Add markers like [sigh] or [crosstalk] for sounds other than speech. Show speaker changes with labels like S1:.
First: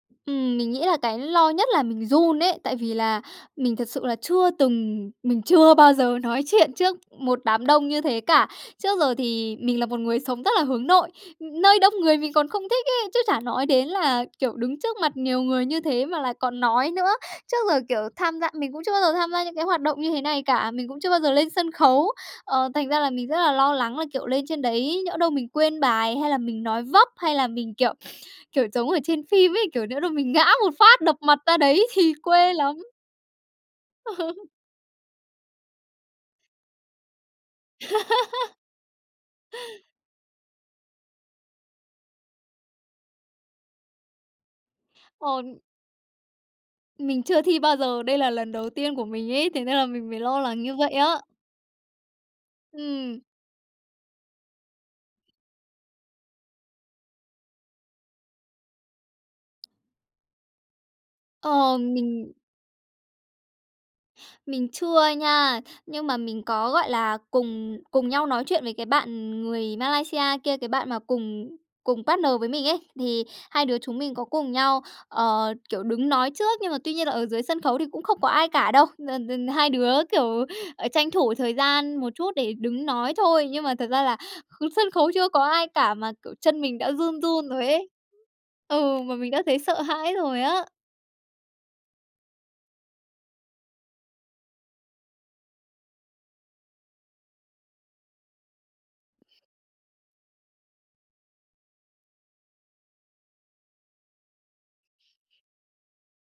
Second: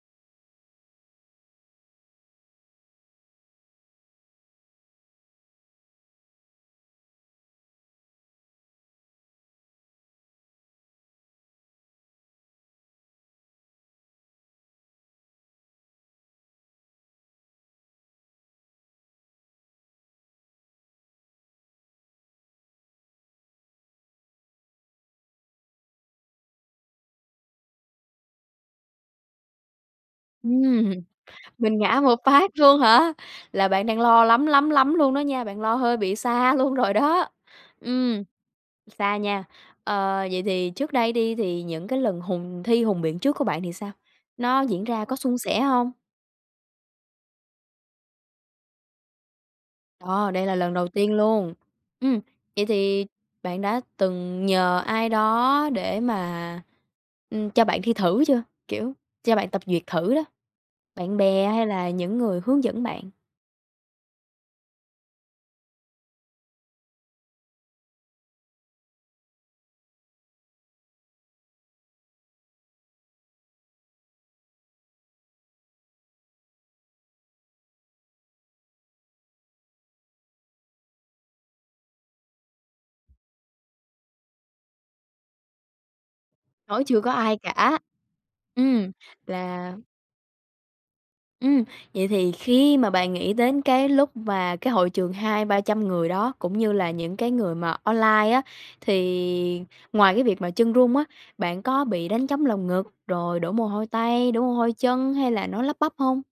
S1: Ừm, mình nghĩ là cái lo nhất là mình run ấy, tại vì là mình thật sự là chưa từng mình chưa bao giờ nói chuyện trước một đám đông như thế cả. Trước giờ thì mình là một người sống rất là hướng nội, nơi đông người mình còn không thích ấy, chứ chả nói đến là, kiểu, đứng trước mặt nhiều người như thế mà lại còn nói nữa. Trước giờ, kiểu, tham gia mình cũng chưa bao giờ tham gia những cái hoạt động như thế này cả, mình cũng chưa bao giờ lên sân khấu! Ờ, thành ra là mình rất là lo lắng là, kiểu, lên trên đấy nhỡ đâu mình quên bài hay là mình nói vấp, hay là mình, kiểu [sniffs] kiểu giống ở trên phim ấy, kiểu, nhỡ đâu mình ngã một
S2: Ừm,
S1: phát, đập mặt ra
S2: mình
S1: đấy
S2: ngã
S1: thì
S2: một phát
S1: quê lắm!
S2: luôn hả? Là bạn đang lo lắm,
S1: [laughs]
S2: lắm, lắm luôn đó nha! Bạn lo hơi bị xa luôn rồi đó! Ừm, xa nha.
S1: [laughs]
S2: Ờ, vậy thì trước đây đi thì những cái lần hùng thi hùng biện trước của bạn thì sao? Nó diễn ra có suôn
S1: Ờ
S2: sẻ hông?
S1: Mình chưa thi bao giờ. Đây là lần đầu tiên của mình ấy, thế nên là mình mới
S2: Ờ,
S1: lo
S2: đây là
S1: lắng
S2: lần
S1: như
S2: đầu
S1: vậy
S2: tiên
S1: á!
S2: luôn. Ừm, vậy thì
S1: Ừm.
S2: bạn đã từng nhờ ai đó để mà, ừm, cho bạn thi thử chưa? Kiểu, cho bạn tập duyệt thử đó, bạn bè hay
S1: Ờ,
S2: là những
S1: mình
S2: người hướng dẫn bạn?
S1: mình chưa nha. Nhưng mà mình có, gọi là, cùng cùng nhau nói chuyện với cái bạn người Malaysia kia, cái bạn mà cùng cùng partner với mình ấy. Thì hai đứa chúng mình có cùng nhau, ờ, kiểu, đứng nói trước. Nhưng mà tuy nhiên là ở dưới sân khấu thì cũng không có ai cả đâu, n-n hai đứa, kiểu, ờ, tranh thủ thời gian một chút để đứng nói thôi. Nhưng mà thật ra là kh sân khấu chưa có ai cả mà, kiểu, chân mình
S2: Khấu
S1: đã
S2: chưa có
S1: run
S2: ai
S1: run rồi
S2: cả.
S1: ấy!
S2: Ừm,
S1: Ừ, mà mình đã thấy
S2: là
S1: sợ hãi rồi á!
S2: Ừm, vậy thì khi mà bạn nghĩ đến cái lúc mà cái hội trường 200-300 người đó cũng như là những cái người mà online á, thì ngoài cái việc mà chân run á, bạn có bị đánh trống lồng ngực, rồi đổ mồ hôi tay, đổ mồ hôi chân hay là nói lắp bắp hông?